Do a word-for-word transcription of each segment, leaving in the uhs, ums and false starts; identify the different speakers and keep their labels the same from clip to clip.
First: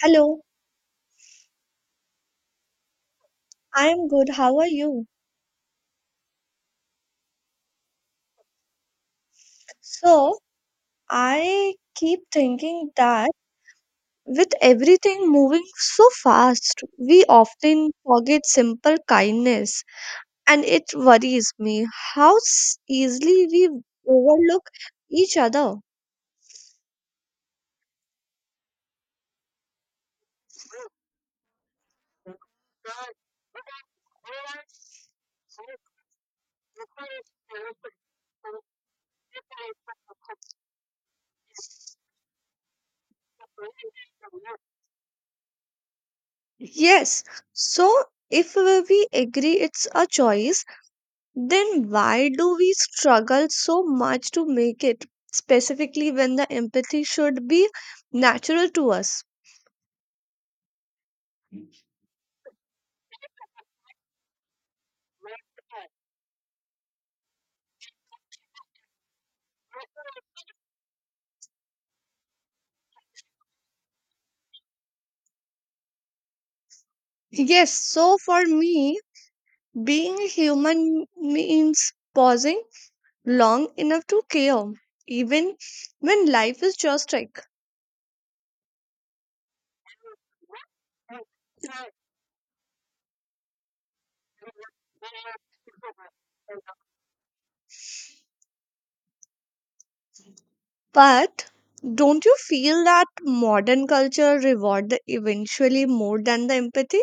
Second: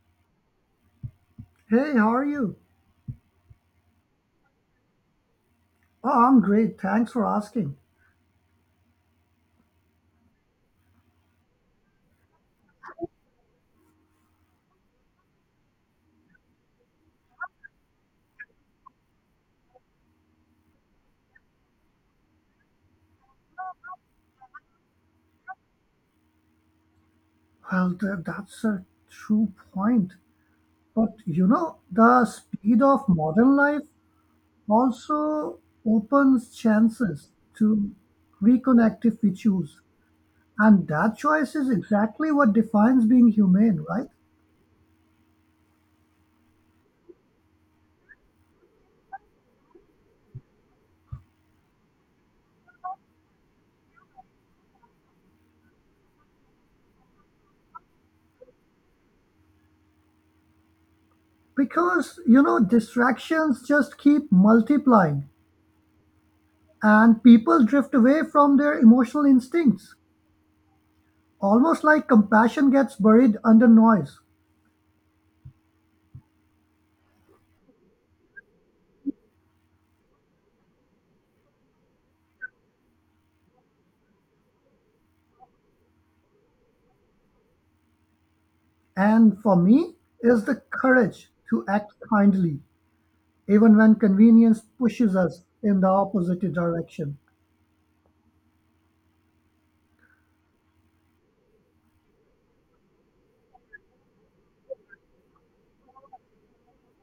Speaker 1: Hello,
Speaker 2: Hey, how are you?
Speaker 1: I am good. How are you?
Speaker 2: Oh, I'm great. Thanks for asking.
Speaker 1: So, I keep thinking that with everything moving so fast, we often forget simple kindness, and it worries me how s- easily we overlook each other.
Speaker 2: Well, th- that's a true point. But you know, the speed of modern life also opens chances to reconnect if we choose. And that choice is exactly what defines being humane, right?
Speaker 1: Yes, so if we agree it's a choice, then why do we struggle so much to make it, specifically when the empathy should be natural to us?
Speaker 2: Because, you know, distractions just keep multiplying and people drift away from their emotional instincts, almost like compassion gets buried under noise.
Speaker 1: Yes, so for me, being a human means pausing long enough to care, even when life is just like.
Speaker 2: And for me, is the courage to act kindly, even when convenience pushes us in the opposite direction.
Speaker 1: But don't you feel that modern culture reward the eventually more than the empathy?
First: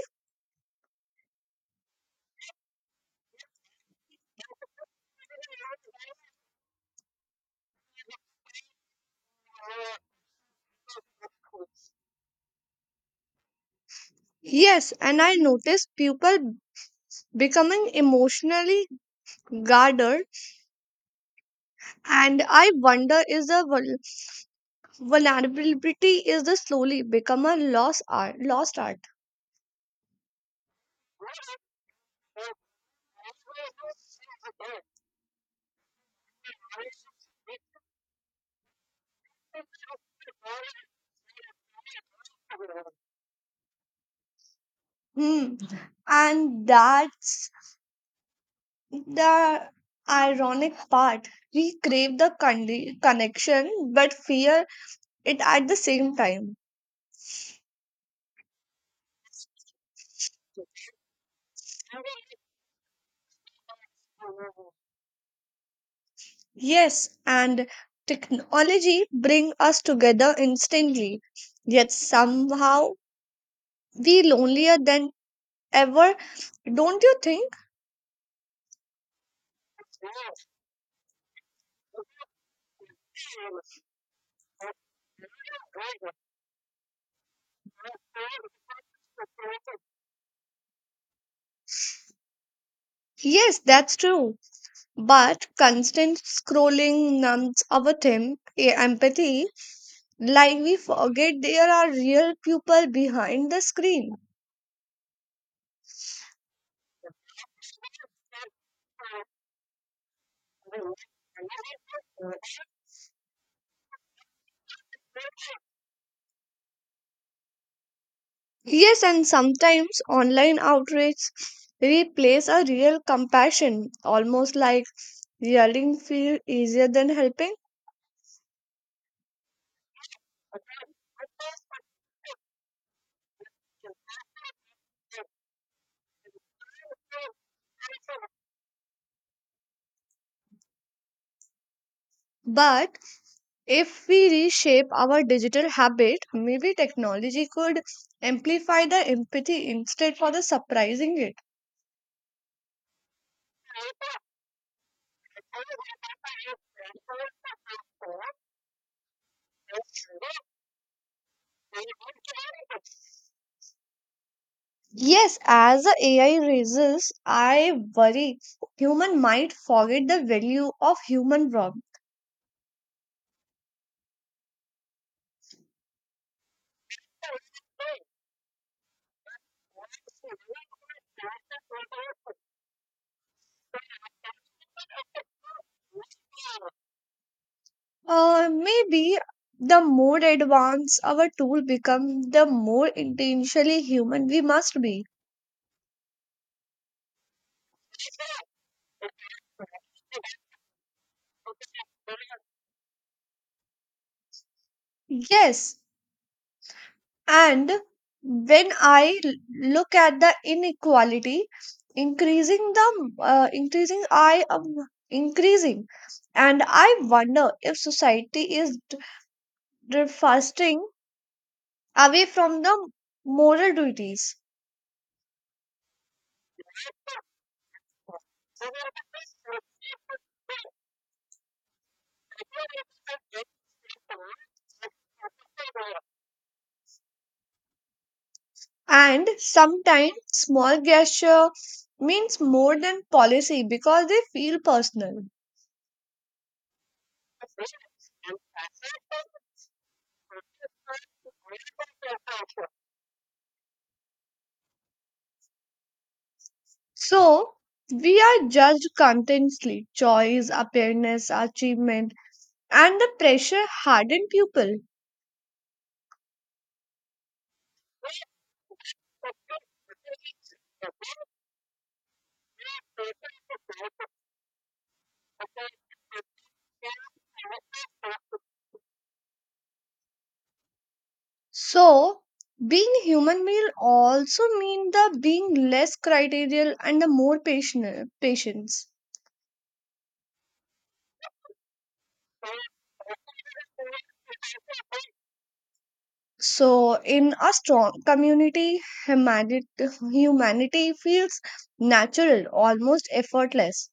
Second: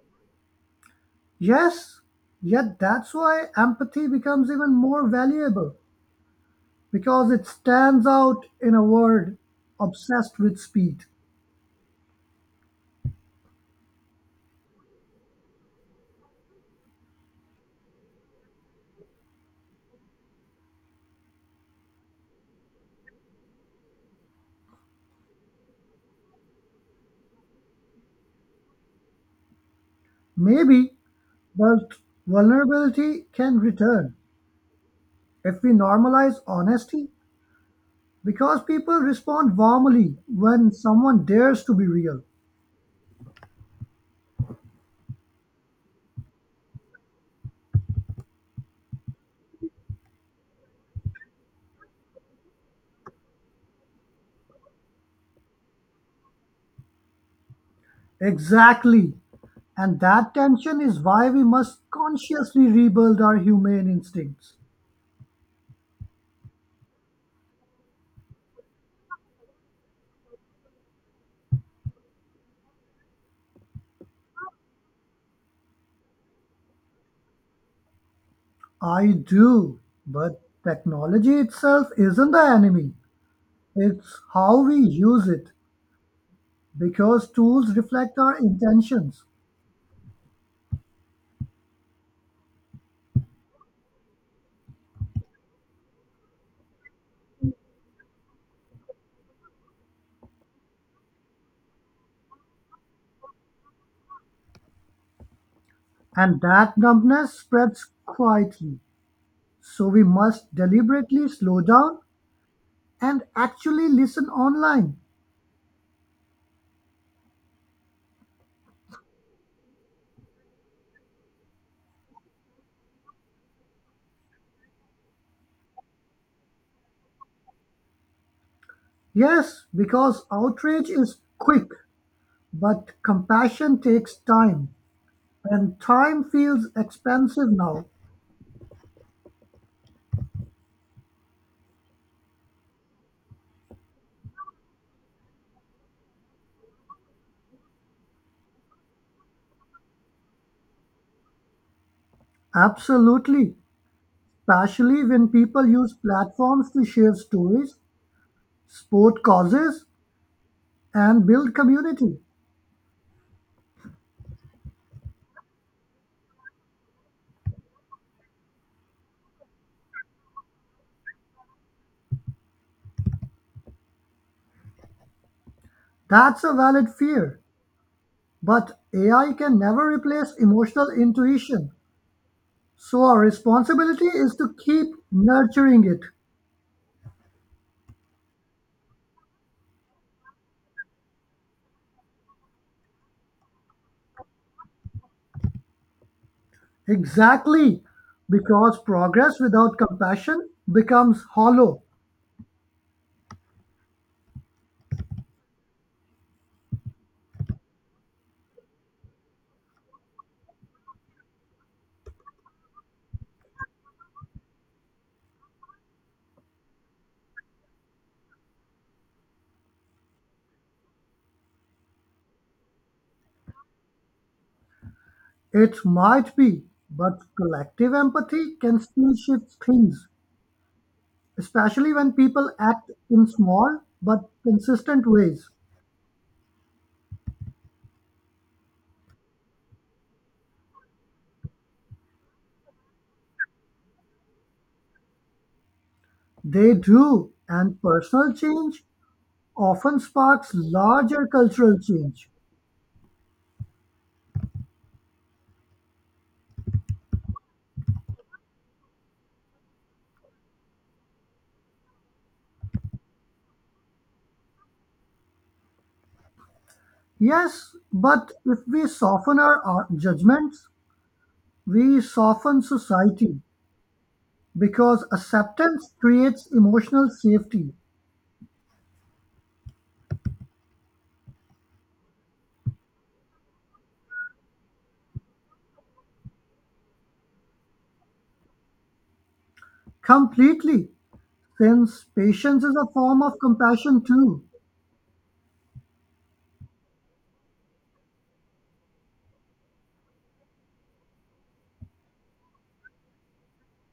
Speaker 2: Yes, yet that's why empathy becomes even more valuable because it stands out in a world obsessed with speed.
Speaker 1: Yes, and I notice people becoming emotionally gardered and I wonder is the vul- vulnerability is the slowly become a lost art lost art.
Speaker 2: Maybe, but vulnerability can return if we normalize honesty because people respond warmly when someone dares to be real.
Speaker 1: Hmm. And that's the ironic part, we crave the condi- connection but fear it at the same time.
Speaker 2: Exactly. And that tension is why we must consciously rebuild our humane instincts.
Speaker 1: Yes, and technology bring us together instantly yet somehow we lonelier than ever, don't you think?
Speaker 2: I do, but technology itself isn't the enemy. It's how we use it, because tools reflect our intentions,
Speaker 1: Yes, that's true. But constant scrolling numbs our tem- eh, empathy, like we forget there are real people behind the screen.
Speaker 2: and that numbness spreads quietly. So we must deliberately slow down and actually listen online.
Speaker 1: Yes, and sometimes online outrage replace a real compassion, almost like yelling feel easier than helping.
Speaker 2: Yes, because outrage is quick, but compassion takes time. And time feels expensive now.
Speaker 1: But if we reshape our digital habit, maybe technology could amplify the empathy instead for the surprising it.
Speaker 2: Absolutely. Especially when people use platforms to share stories, support causes, and build community.
Speaker 1: Yes, as the A I raises, I worry human might forget the value of human work.
Speaker 2: That's a valid fear. But A I can never replace emotional intuition. So our responsibility is to keep nurturing it.
Speaker 1: Uh, maybe the more advanced our tool become, the more intentionally human we must be.
Speaker 2: Exactly. Because progress without compassion becomes hollow.
Speaker 1: Yes, and when I l- look at the inequality, increasing the uh, increasing I um, increasing, and I wonder if society is d- d- fasting away from the moral duties.
Speaker 2: It might be, but collective empathy can still shift things, especially when people act in small but consistent ways.
Speaker 1: And sometimes small gesture means more than policy because they feel personal.
Speaker 2: They do, and personal change often sparks larger cultural change.
Speaker 1: So we are judged constantly. Choice, appearance, achievement, and the pressure harden people.
Speaker 2: Yes, but if we soften our, our judgments, we soften society because acceptance creates emotional safety
Speaker 1: So being human will also mean the being less criterial and the more patient patience.
Speaker 2: completely, since patience is a form of compassion too.
Speaker 1: So, in a strong community, humanity, humanity feels natural, almost effortless.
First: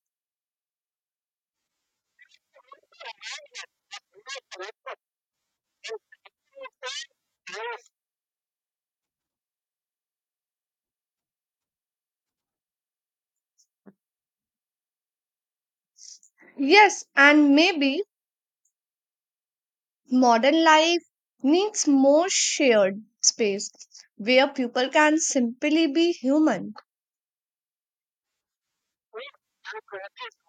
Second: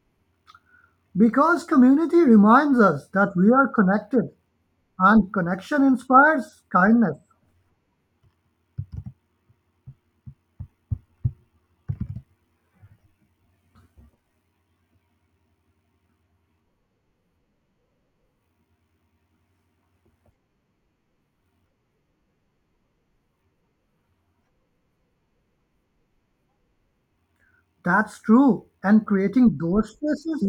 Speaker 2: Because community reminds us that we are connected and connection inspires kindness.
Speaker 1: Yes, and maybe modern life needs more shared space where people can simply be human.
Speaker 2: That's true. And creating those spaces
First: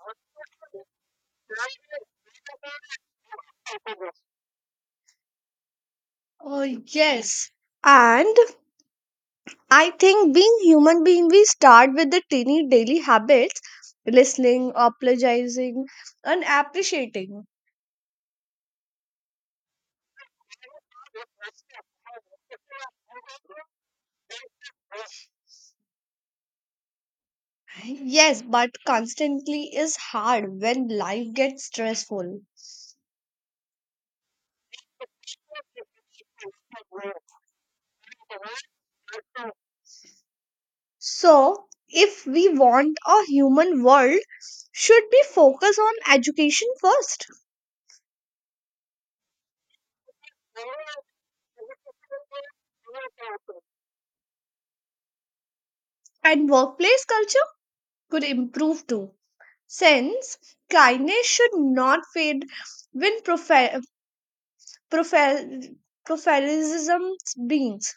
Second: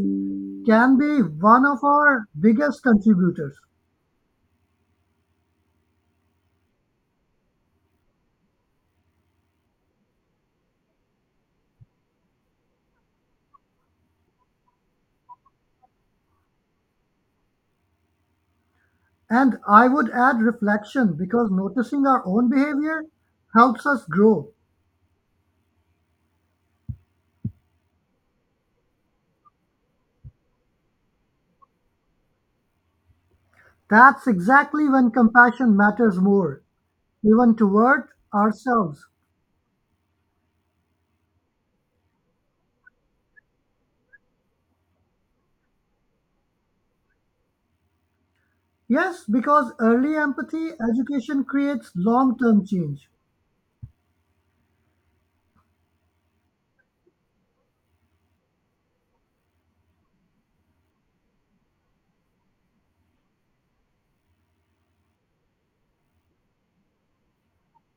Speaker 2: can be one of our biggest contributors.
Speaker 1: Oh, yes. And I think being human being, we start with the teeny daily habits, listening, apologizing, and appreciating.
Speaker 2: And I would add reflection because noticing our own behavior helps us grow.
Speaker 1: Yes, but constantly is hard when life gets stressful.
Speaker 2: That's exactly when compassion matters more, even toward ourselves.
Speaker 1: So, if we want a human world, should we focus on education first?
Speaker 2: Yes, because early empathy education creates long term change.
Speaker 1: And workplace culture could improve too. Since kindness should not fade when profe- profe- professionalism beans.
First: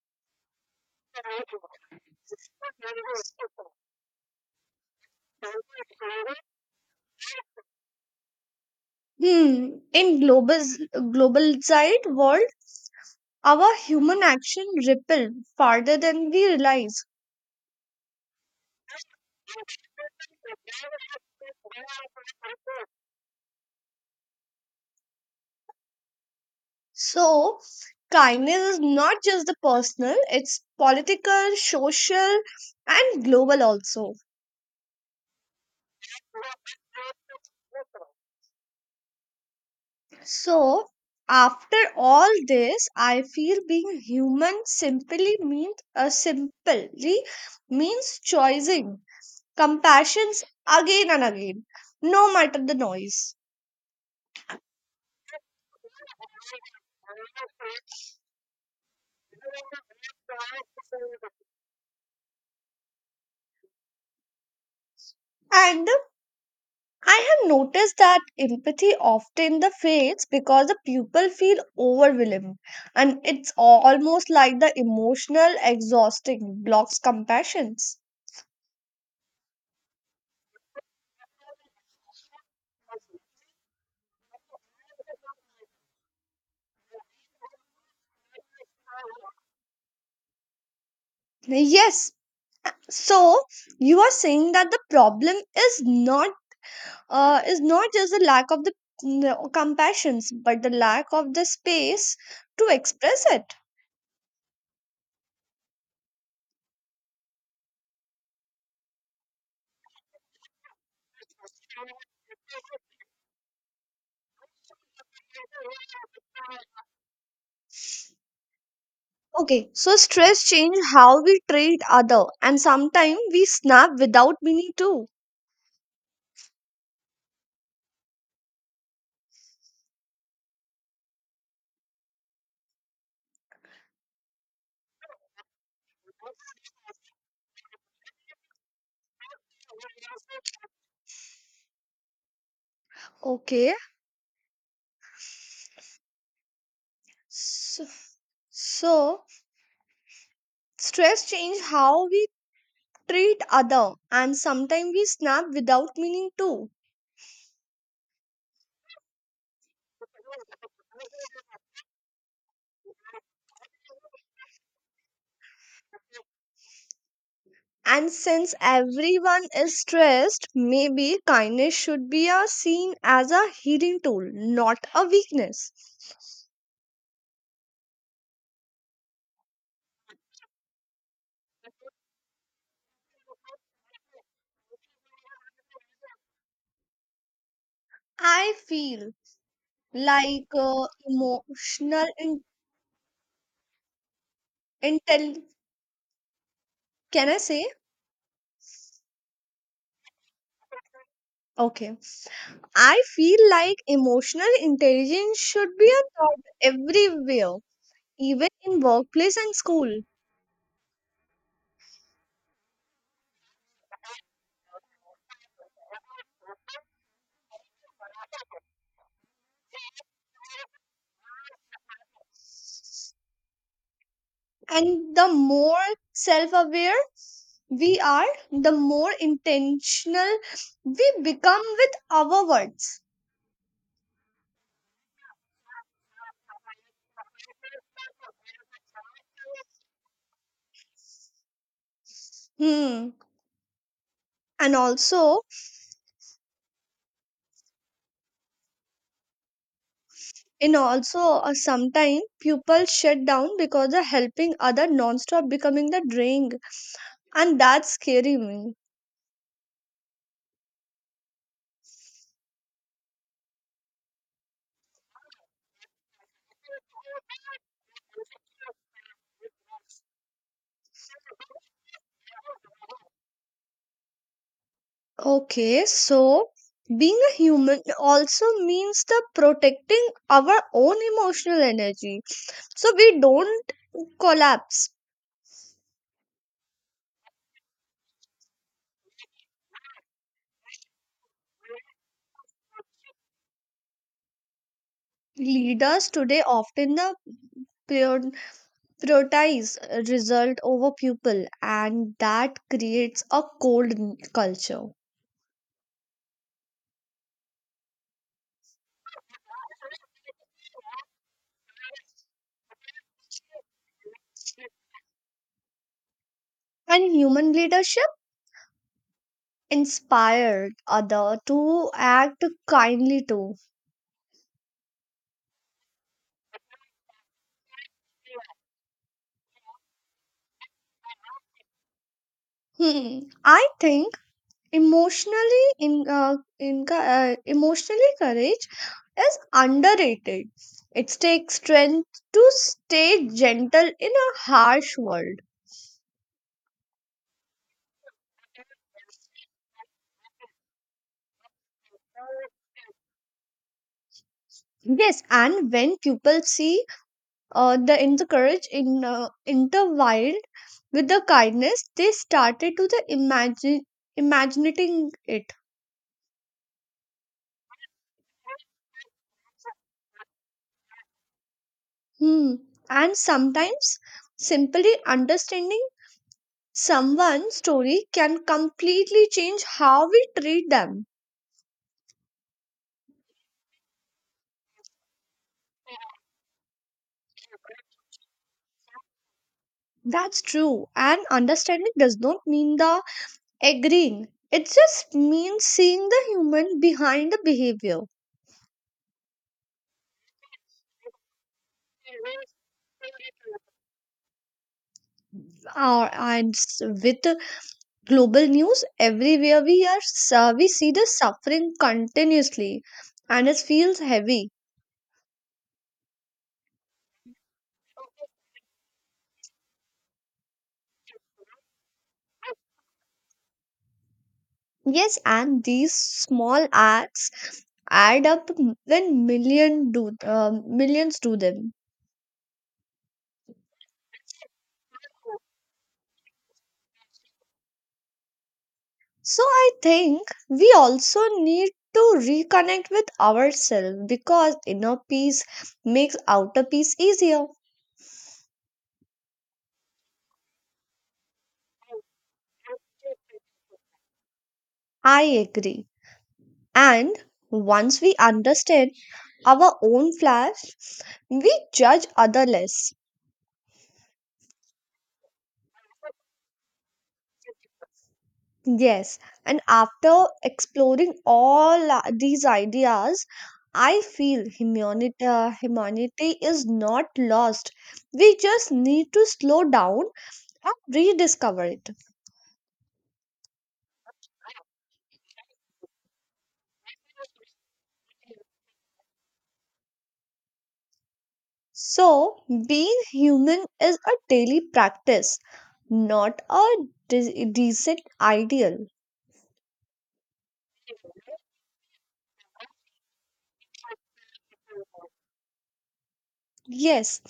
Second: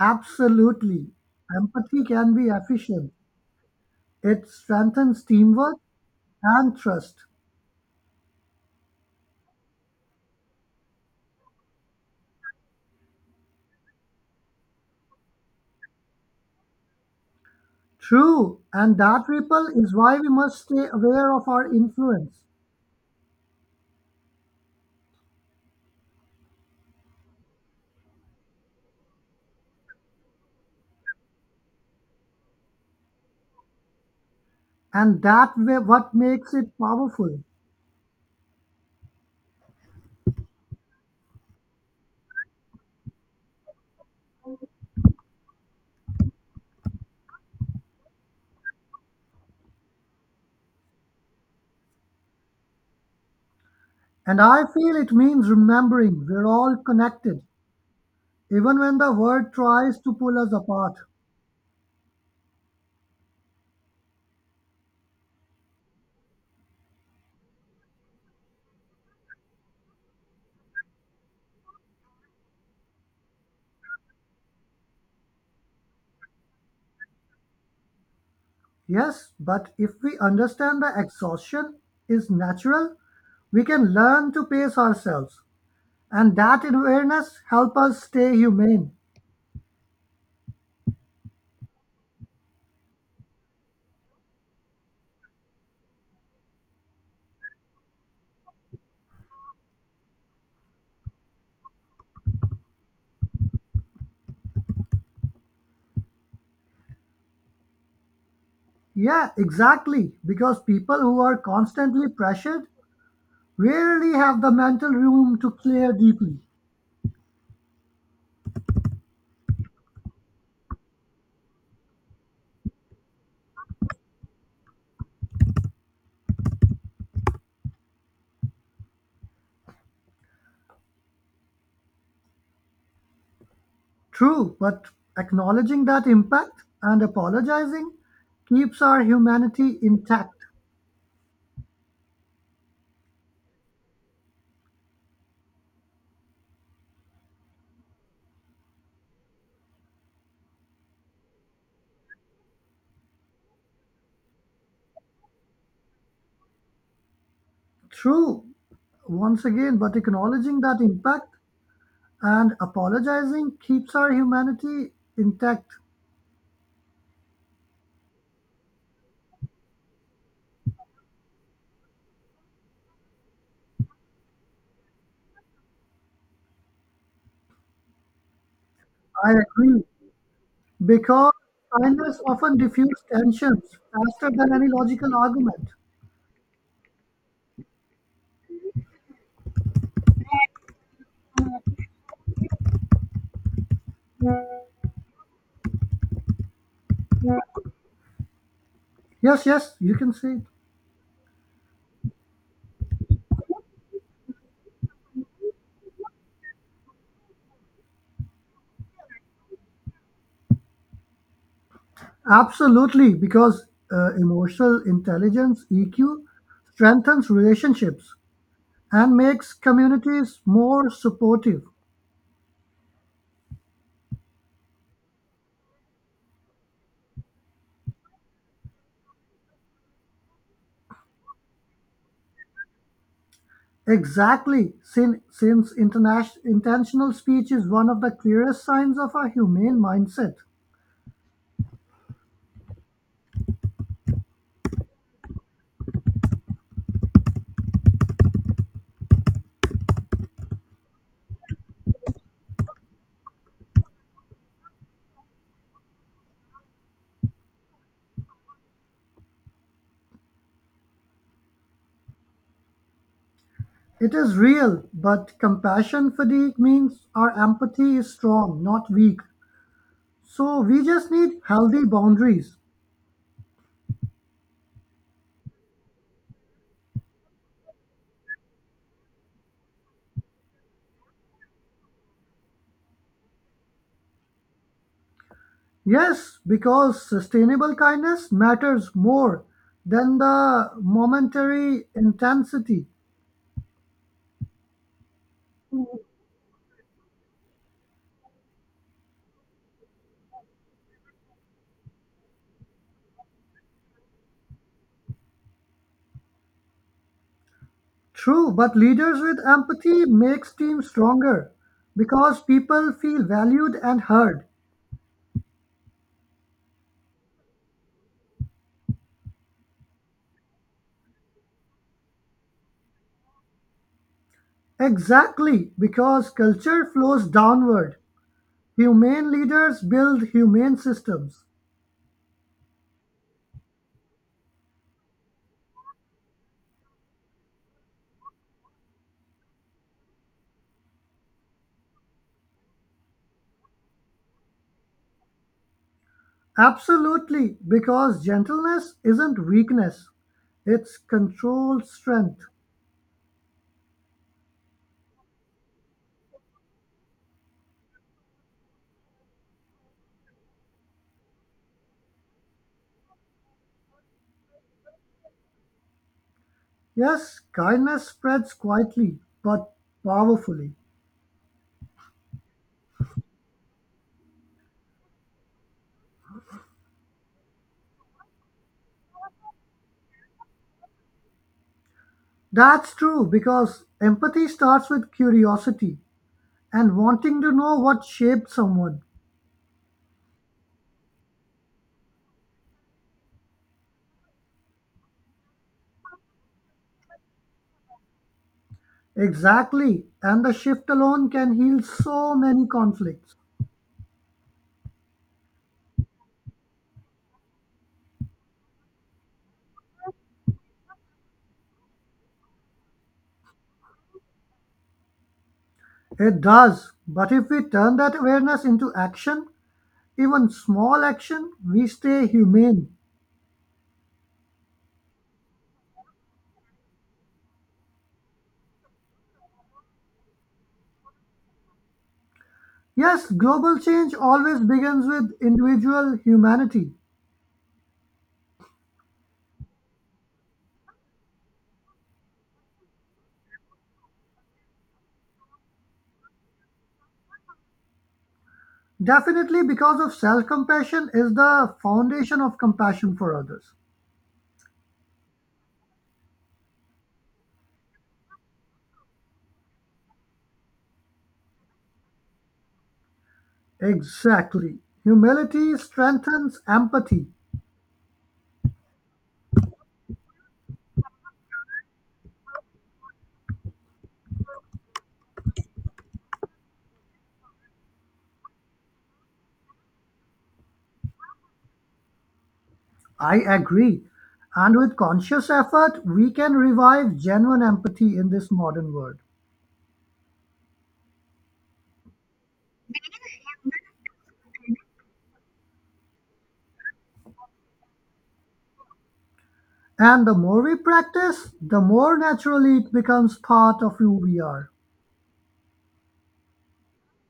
Speaker 2: Absolutely. Empathy can be efficient, it strengthens teamwork and trust.
Speaker 1: Hmm. In global globalized world, our human action ripple farther than we realize.
Speaker 2: True, and that ripple is why we must stay aware of our influence,
Speaker 1: So, kindness is not just the personal, it's political, social, and global also.
Speaker 2: and that way what makes it powerful.
Speaker 1: So, after all this, I feel being human simply means uh, simply means choosing compassions again and again, no matter the noise.
Speaker 2: And I feel it means remembering we're all connected, even when the world tries to pull us apart.
Speaker 1: And I have noticed that empathy often the fades because the people feel overwhelmed and it's almost like the emotional exhausting blocks compassions.
Speaker 2: Yes, but if we understand that exhaustion is natural, we can learn to pace ourselves, and that awareness help us stay humane.
Speaker 1: Yes. So you are saying that the problem is not uh, is not just the lack of the mm, compassions but the lack of the space to express it.
Speaker 2: Yeah, exactly, because people who are constantly pressured rarely have the mental room to clear deeply.
Speaker 1: Okay, so stress change how we treat other and sometimes we snap without meaning too.
Speaker 2: True, but acknowledging that impact and apologizing keeps our humanity intact.
Speaker 1: Okay, So, so stress change how we treat other and sometimes we snap without meaning to.
Speaker 2: True, once again, but acknowledging that impact and apologizing keeps our humanity intact.
Speaker 1: And since everyone is stressed, maybe kindness should be a seen as a healing tool, not a weakness.
Speaker 2: I agree. Because kindness often diffuses tensions faster than any logical argument.
Speaker 1: I feel like uh, emotional in- intel. Can I say?
Speaker 2: Yes, yes, you can say it.
Speaker 1: Okay. I feel like emotional intelligence should be a thought everywhere even in workplace and school.
Speaker 2: Absolutely, because uh, emotional intelligence (E Q) strengthens relationships and makes communities more supportive.
Speaker 1: And the more self aware we are, the more intentional we become with our words.
Speaker 2: Exactly, sin- since interna- intentional speech is one of the clearest signs of a humane mindset.
Speaker 1: Hmm. And also, in also uh, sometimes people shut down because of helping other non-stop becoming the drink, and that's scary me.
Speaker 2: It is real, but compassion fatigue means our empathy is strong, not weak. So we just need healthy boundaries.
Speaker 1: Okay, so being a human also means the protecting our own emotional energy so we don't collapse.
Speaker 2: Yes, because sustainable kindness matters more than the momentary intensity.
Speaker 1: Leaders today often the prior- prioritize result over people, and that creates a cold n- culture.
Speaker 2: True, but leaders with empathy makes teams stronger because people feel valued and heard.
Speaker 1: And human leadership inspired other to act kindly too.
Speaker 2: Exactly, because culture flows downward. Humane leaders build humane systems.
Speaker 1: Hmm. I think emotionally in, uh, in uh, emotionally courage is underrated, it takes strength to stay gentle in a harsh world.
Speaker 2: Absolutely, because gentleness isn't weakness, it's controlled strength.
Speaker 1: Yes, and when people see uh, the in the courage in uh, intertwined with the kindness they started to the imagine imagining it.
Speaker 2: Yes, kindness spreads quietly but powerfully.
Speaker 1: Hmm. And sometimes simply understanding someone's story can completely change how we treat them.
Speaker 2: That's true because empathy starts with curiosity and wanting to know what shaped someone.
Speaker 1: That's true. And understanding does not mean the agreeing. It just means seeing the human behind the behavior.
Speaker 2: Exactly, and the shift alone can heal so many conflicts.
Speaker 1: Uh, and s- with the global news everywhere, we are s- we see the suffering continuously, and it feels heavy.
Speaker 2: It does, but if we turn that awareness into action, even small action, we stay humane.
Speaker 1: Yes, and these small acts add up m- when million do um, millions do them.
Speaker 2: Yes, global change always begins with individual humanity.
Speaker 1: So I think we also need to reconnect with ourselves because inner peace makes outer peace easier.
Speaker 2: Definitely, because of self-compassion is the foundation of compassion for others.
Speaker 1: I agree. And once we understand our own flaws, we judge other less.
Speaker 2: Exactly. Humility strengthens empathy.
Speaker 1: Yes, and after exploring all uh, these ideas, I feel humanity, uh, humanity is not lost. We just need to slow down and rediscover it.
Speaker 2: I agree. And with conscious effort, we can revive genuine empathy in this modern world.
Speaker 1: So, being human is a daily practice, not a de- decent ideal.
Speaker 2: And the more we practice, the more naturally it becomes part of who we are.
Speaker 1: Yes,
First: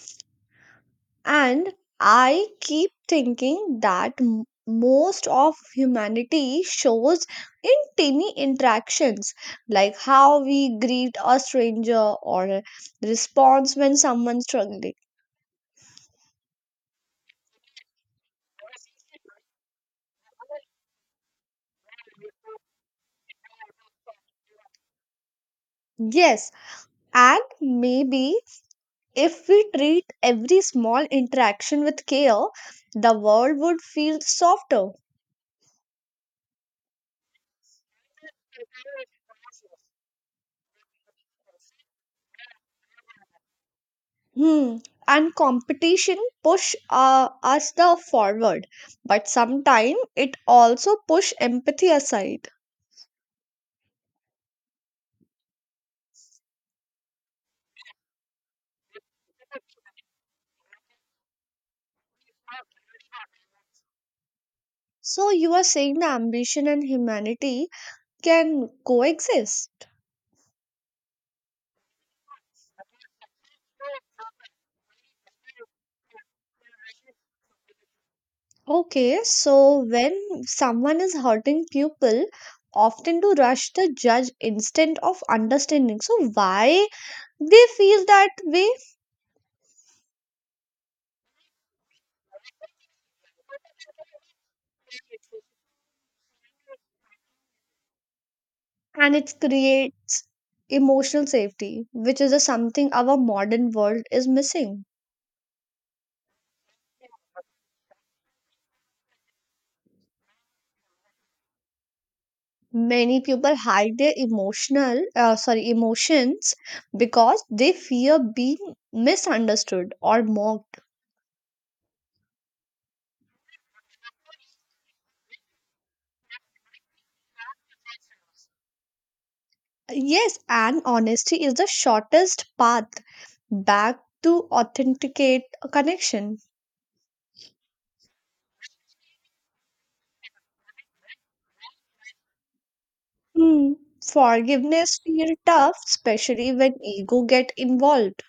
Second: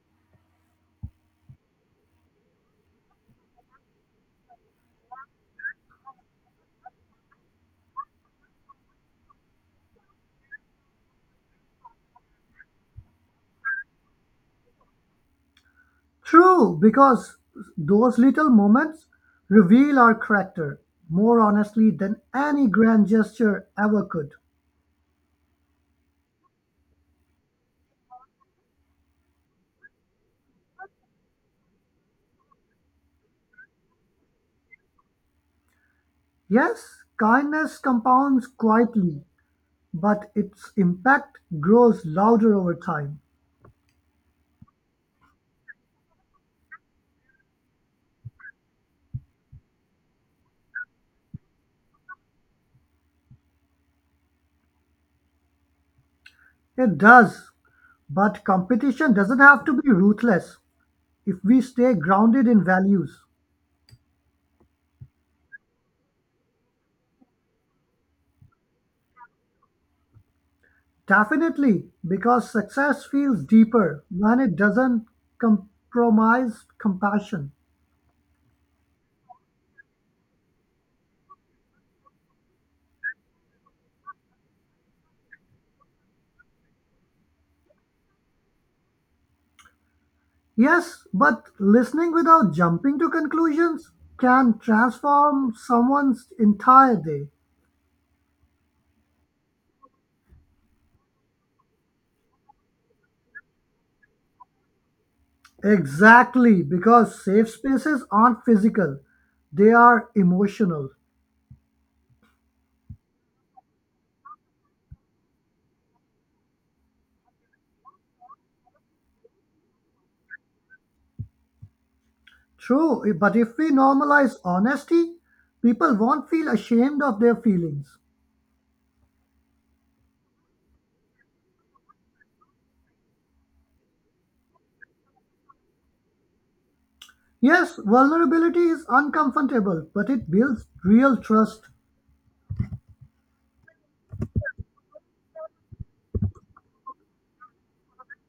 Speaker 1: and I keep thinking that m- most of humanity shows in tiny interactions, like how we greet a stranger or a response when someone's struggling.
Speaker 2: True, because those little moments reveal our character more honestly than any grand gesture ever could.
Speaker 1: Yes, and maybe if we treat every small interaction with care, the world would feel softer.
Speaker 2: Yes, kindness compounds quietly, but its impact grows louder over time.
Speaker 1: Hmm. And competition push uh, us the forward, but sometimes it also push empathy aside.
Speaker 2: It does. But competition doesn't have to be ruthless if we stay grounded in values.
Speaker 1: So you are saying the ambition and humanity can coexist.
Speaker 2: Definitely, because success feels deeper when it doesn't compromise compassion.
Speaker 1: Okay, so when someone is hurting people, often to rush the judge instead of understanding. So why they feel that way?
Speaker 2: Yes, but listening without jumping to conclusions can transform someone's entire day.
Speaker 1: And it creates emotional safety, which is a something our modern world is missing.
Speaker 2: Exactly, because safe spaces aren't physical, they are emotional.
Speaker 1: Many people hide their emotional, uh, sorry, emotions because they fear being misunderstood or mocked.
Speaker 2: True, but if we normalize honesty, people won't feel ashamed of their feelings.
Speaker 1: Yes, and honesty is the shortest path back to authenticate a connection.
Speaker 2: Yes, vulnerability is uncomfortable, but it builds real trust.
Speaker 1: Hmm. Forgiveness feels tough, especially when ego get involved,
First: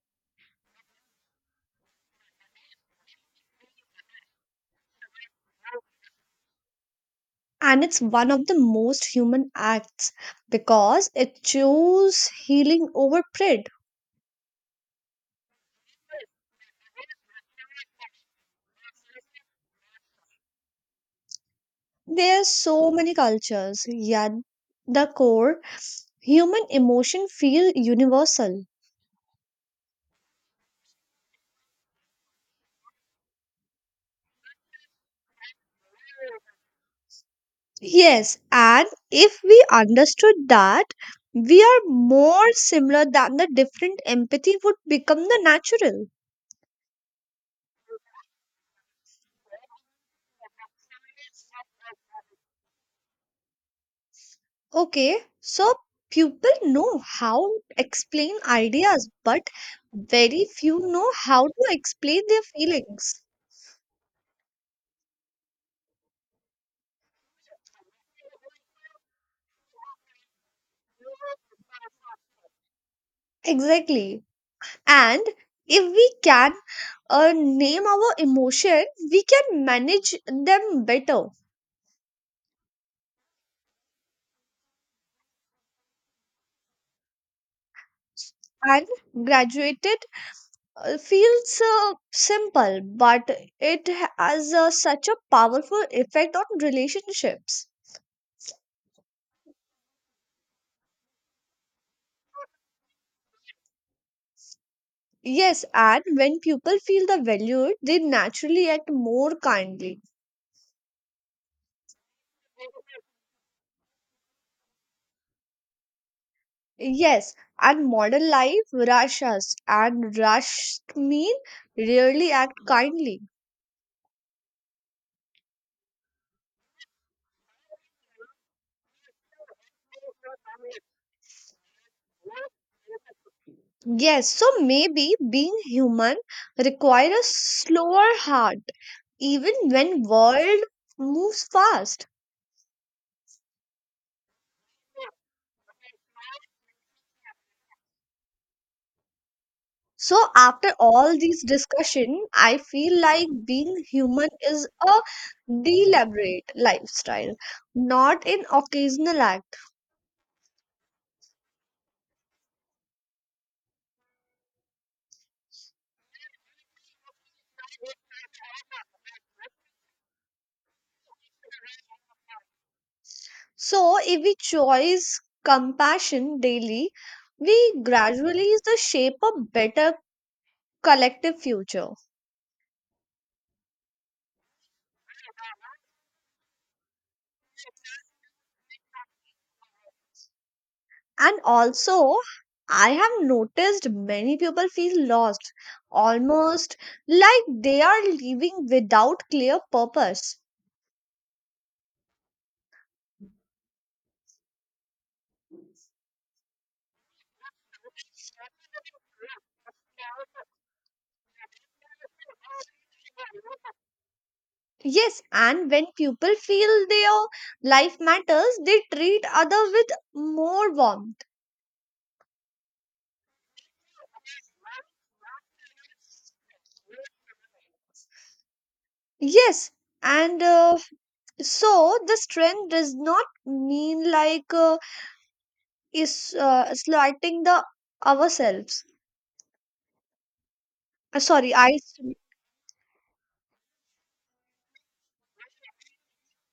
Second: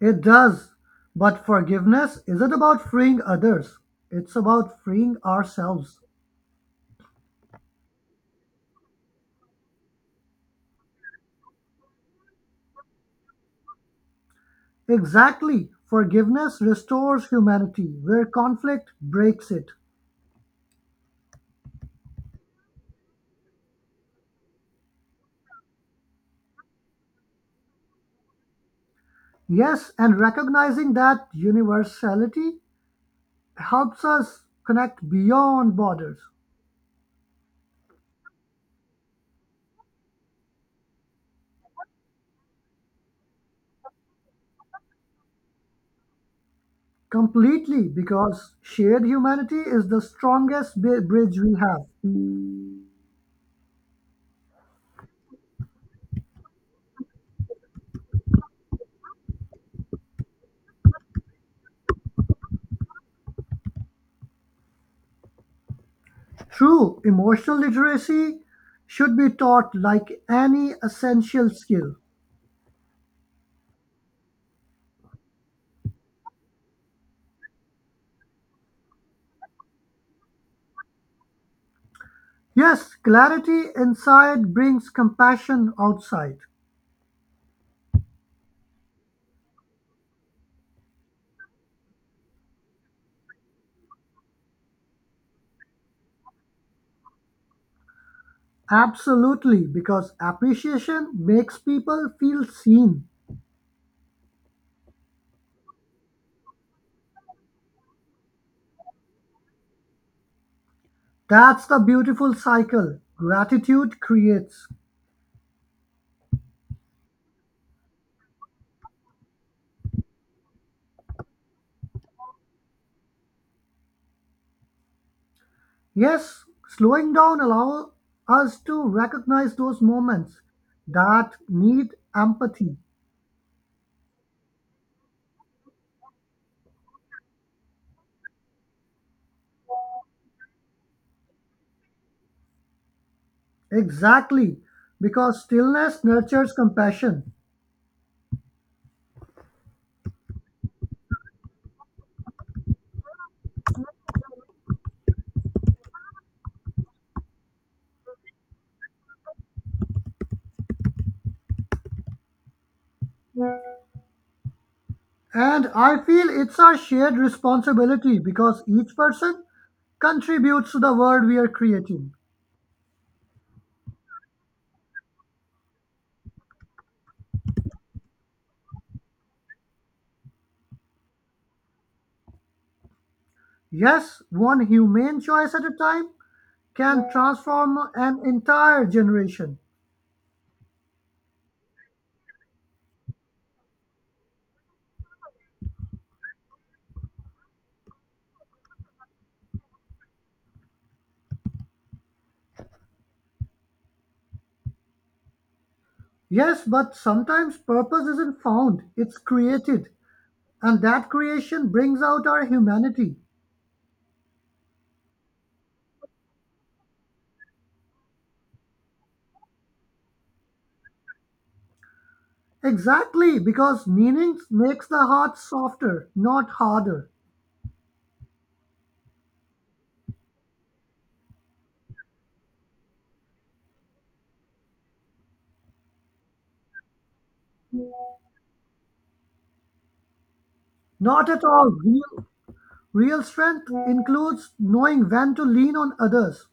Speaker 2: It does. But forgiveness isn't about freeing others, it's about freeing ourselves.
Speaker 1: and it's one of the most human acts because it chose healing over pride.
Speaker 2: Exactly. Forgiveness restores humanity where conflict breaks it.
Speaker 1: There are so many cultures yet the core human emotion feel universal.
Speaker 2: Yes, and recognizing that universality helps us connect beyond borders
Speaker 1: Yes, and if we understood that we are more similar than the different empathy would become the natural.
Speaker 2: completely because shared humanity is the strongest bi- bridge we have.
Speaker 1: Okay, so people know how to explain ideas but very few know how to explain their feelings.
Speaker 2: True, emotional literacy should be taught like any essential skill.
Speaker 1: Exactly. And if we can uh, name our emotion, we can manage them better.
Speaker 2: Yes, clarity inside brings compassion outside.
Speaker 1: And graduated uh, feels uh, simple, but it has uh, such a powerful effect on relationships.
Speaker 2: Absolutely, because appreciation makes people feel seen.
Speaker 1: Yes, and when people feel the value, they naturally act more kindly.
Speaker 2: That's the beautiful cycle gratitude creates.
Speaker 1: Yes, and modern life rush us, and rushed mean rarely act kindly.
Speaker 2: Yes, slowing down allows us to recognize those moments that need empathy.
Speaker 1: Yes, so maybe being human requires a slower heart, even when world moves fast.
Speaker 2: Exactly, because stillness nurtures compassion.
Speaker 1: So after all these discussion, I feel like being human is a deliberate lifestyle, not an occasional act.
Speaker 2: And I feel it's our shared responsibility because each person contributes to the world we are creating.
Speaker 1: So if we choose compassion daily, we gradually is the shape of better collective future.
Speaker 2: Yes, one humane choice at a time can transform an entire generation.
Speaker 1: And also, I have noticed many people feel lost, almost like they are living without clear purpose.
Speaker 2: Yes, but sometimes purpose isn't found, it's created. And that creation brings out our humanity.
Speaker 1: Yes, and when people feel their life matters, they treat other with more warmth.
Speaker 2: Exactly, because meaning makes the heart softer, not harder.
Speaker 1: Yes, and uh, so the strength does not mean like uh, is uh, slighting the ourselves. Uh,
Speaker 2: Not at
Speaker 1: Sorry,
Speaker 2: all.
Speaker 1: I.
Speaker 2: Real, real strength includes knowing when to lean on others.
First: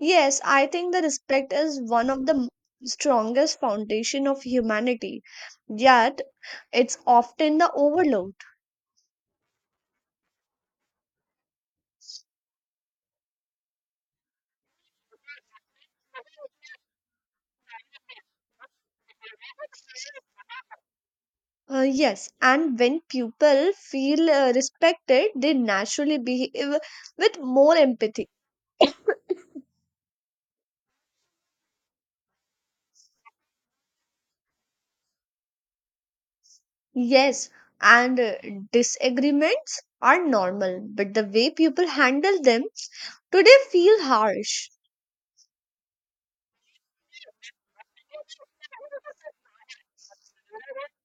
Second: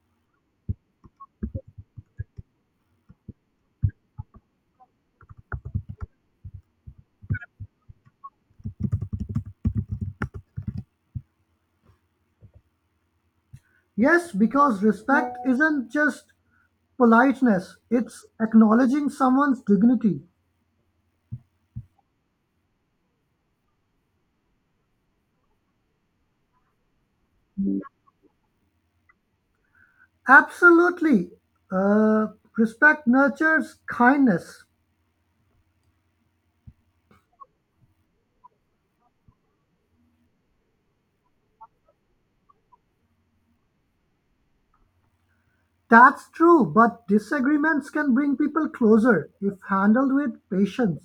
Speaker 1: Yes, I think the respect is one of the m- strongest foundation of humanity. Yet it's often the overlooked.
Speaker 2: Yes, because respect isn't just politeness, it's acknowledging someone's dignity.
Speaker 1: Uh, yes, and when people feel uh, respected, they naturally behave with more empathy.
Speaker 2: Absolutely. Uh, Respect nurtures kindness.
Speaker 1: Yes, and uh, disagreements are normal, but the way people handle them today feel harsh.
Speaker 2: That's true, but disagreements can bring people closer if handled with patience.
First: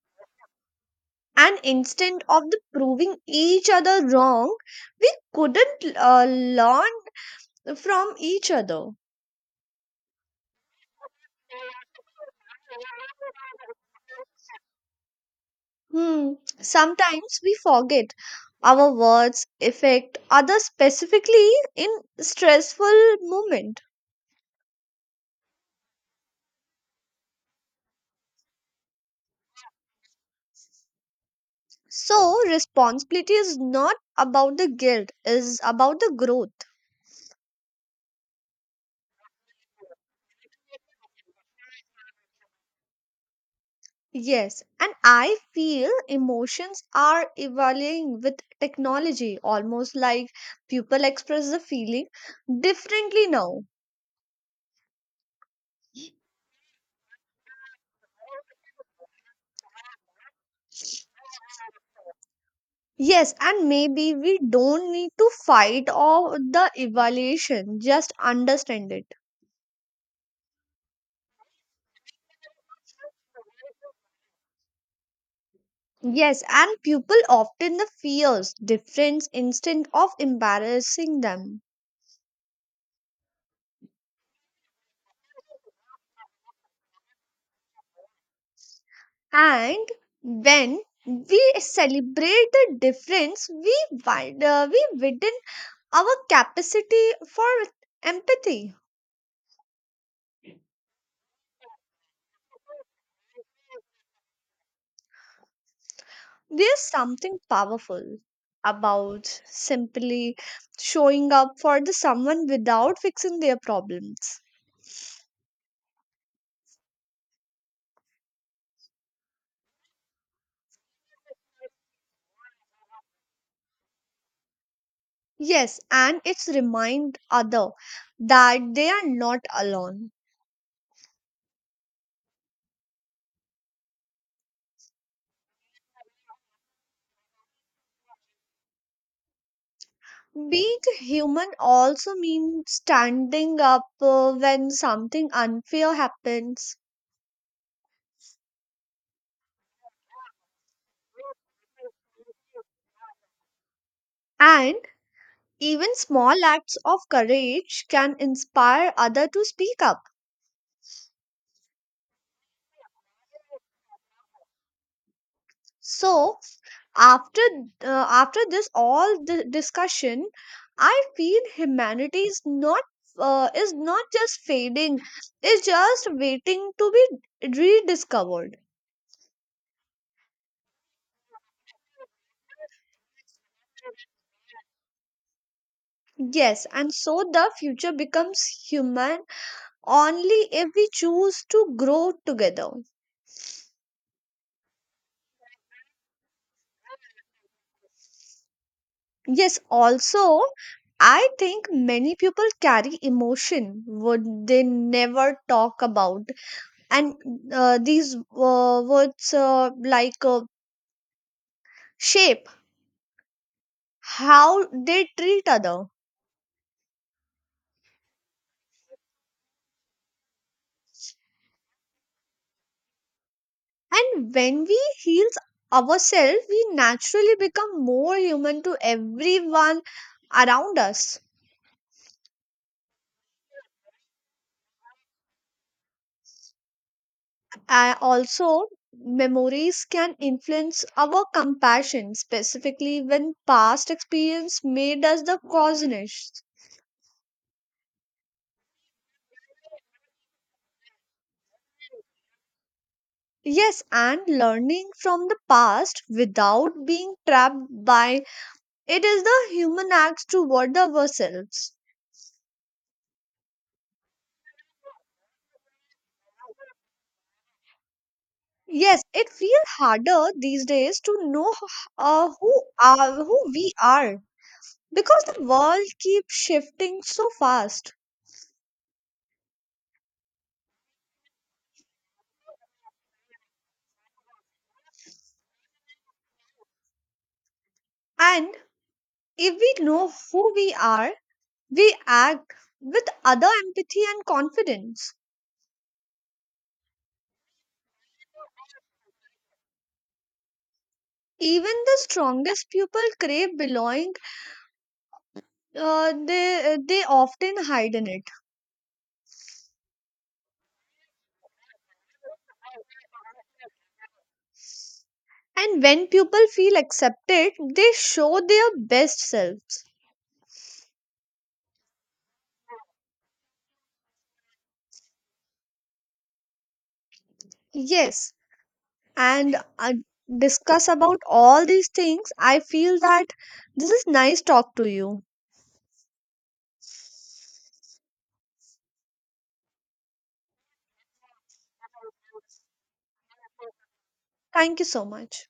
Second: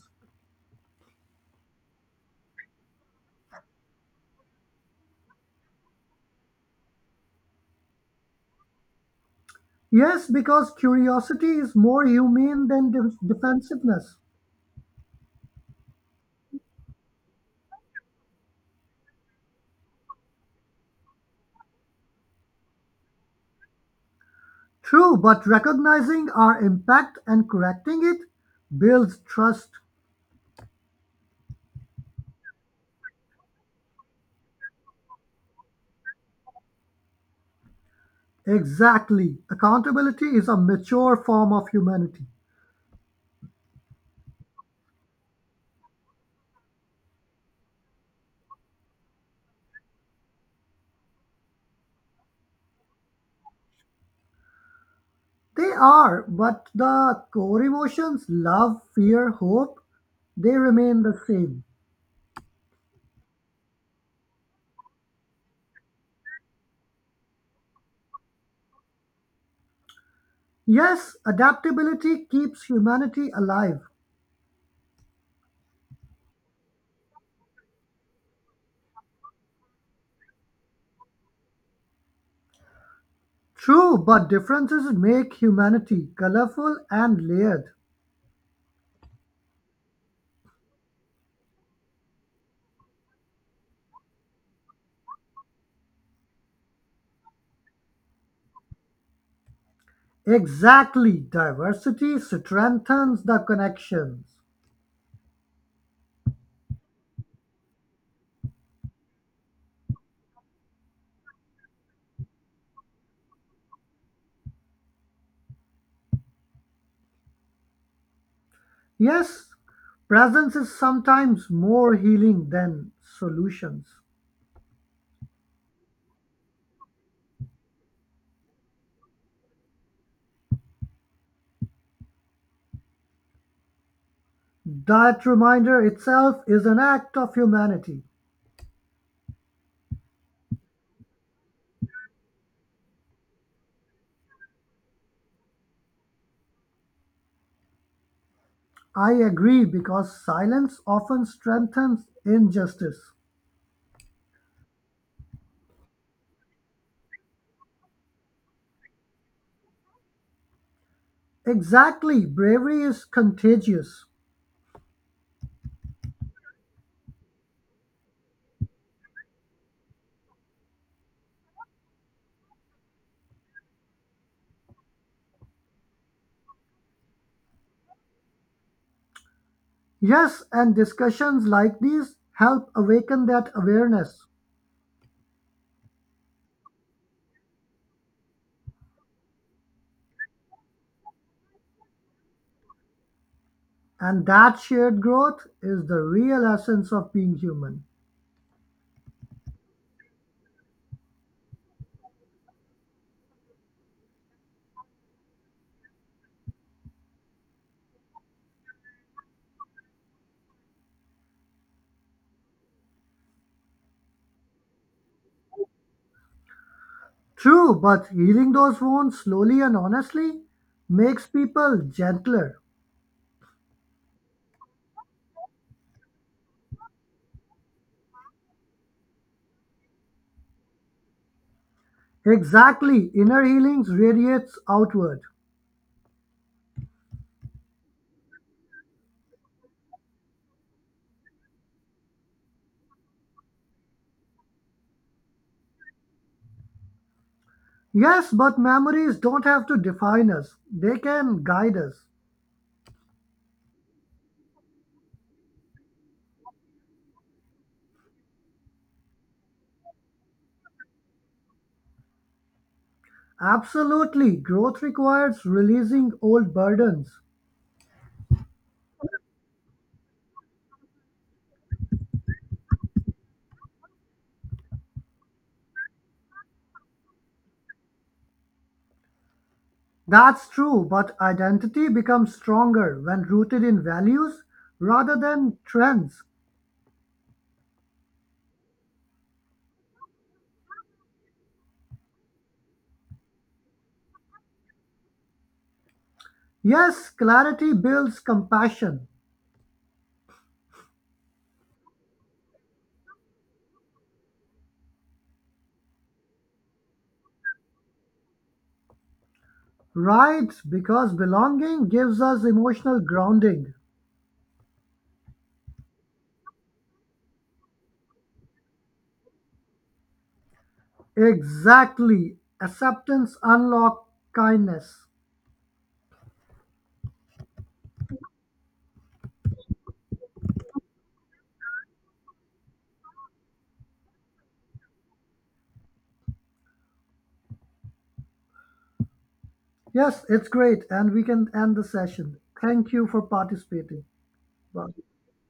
Speaker 1: And instead of the proving each other wrong, we couldn't uh, learn from each other.
Speaker 2: Yes, because curiosity is more humane than de- defensiveness.
Speaker 1: Hmm. Sometimes we forget our words affect others specifically in stressful moment.
Speaker 2: True, but recognizing our impact and correcting it builds trust.
Speaker 1: So responsibility is not about the guilt, is about the growth.
Speaker 2: Exactly. Accountability is a mature form of humanity.
Speaker 1: Yes, and I feel emotions are evolving with technology, almost like people express the feeling differently now.
Speaker 2: They are, but the core emotions, love, fear, hope, they remain the same.
Speaker 1: Yes, and maybe we don't need to fight or the evaluation, just understand it.
Speaker 2: Yes, adaptability keeps humanity alive.
Speaker 1: Yes, and people often the fears difference instead of embarrassing them.
Speaker 2: True, but differences make humanity colorful and layered.
Speaker 1: And when we celebrate the difference, we widen uh, we widen our capacity for empathy.
Speaker 2: Exactly. Diversity strengthens the connections.
Speaker 1: There's something powerful about simply showing up for the someone without fixing their problems.
Speaker 2: Yes, presence is sometimes more healing than solutions.
Speaker 1: Yes, and it's remind other that they are not alone.
Speaker 2: That reminder itself is an act of humanity.
Speaker 1: Being human also means standing up uh, when something unfair happens.
Speaker 2: I agree because silence often strengthens injustice.
Speaker 1: And even small acts of courage can inspire other to speak up.
Speaker 2: Exactly. Bravery is contagious.
Speaker 1: So, after uh, after this all the discussion, I feel humanity is not uh, is not just fading; it's just waiting to be rediscovered.
Speaker 2: Yes, and discussions like these help awaken that awareness.
Speaker 1: Yes, and so the future becomes human only if we choose to grow together.
Speaker 2: And that shared growth is the real essence of being human.
Speaker 1: Yes, also, I think many people carry emotion would they never talk about, and uh, these uh, words uh, like uh, shape how they treat other.
Speaker 2: True, but healing those wounds slowly and honestly makes people gentler.
Speaker 1: And when we heal ourselves, we naturally become more human to everyone around us.
Speaker 2: Exactly, inner healing radiates outward.
Speaker 1: Uh, also, memories can influence our compassion, specifically when past experience made us the cautionist.
Speaker 2: Yes, but memories don't have to define us, they can guide us.
Speaker 1: Yes, and learning from the past without being trapped by it is the human acts toward the ourselves.
Speaker 2: Absolutely, growth requires releasing old burdens.
Speaker 1: Yes, it feels harder these days to know h- uh, who are who we are because the world keeps shifting so fast.
Speaker 2: That's true, but identity becomes stronger when rooted in values rather than trends.
Speaker 1: And if we know who we are, we act with other empathy and confidence.
Speaker 2: Yes, clarity builds compassion.
Speaker 1: Even the strongest people crave belonging, uh, they, they often hide in it.
Speaker 2: Right, because belonging gives us emotional grounding.
Speaker 1: And when people feel accepted, they show their best selves.
Speaker 2: Exactly. Acceptance unlock kindness.
Speaker 1: Yes, and uh, discuss about all these things. I feel that this is nice talk to you.
Speaker 2: Yes, it's great and we can end the session. Thank you for participating.
Speaker 1: Thank you
Speaker 2: Bye.
Speaker 1: so much.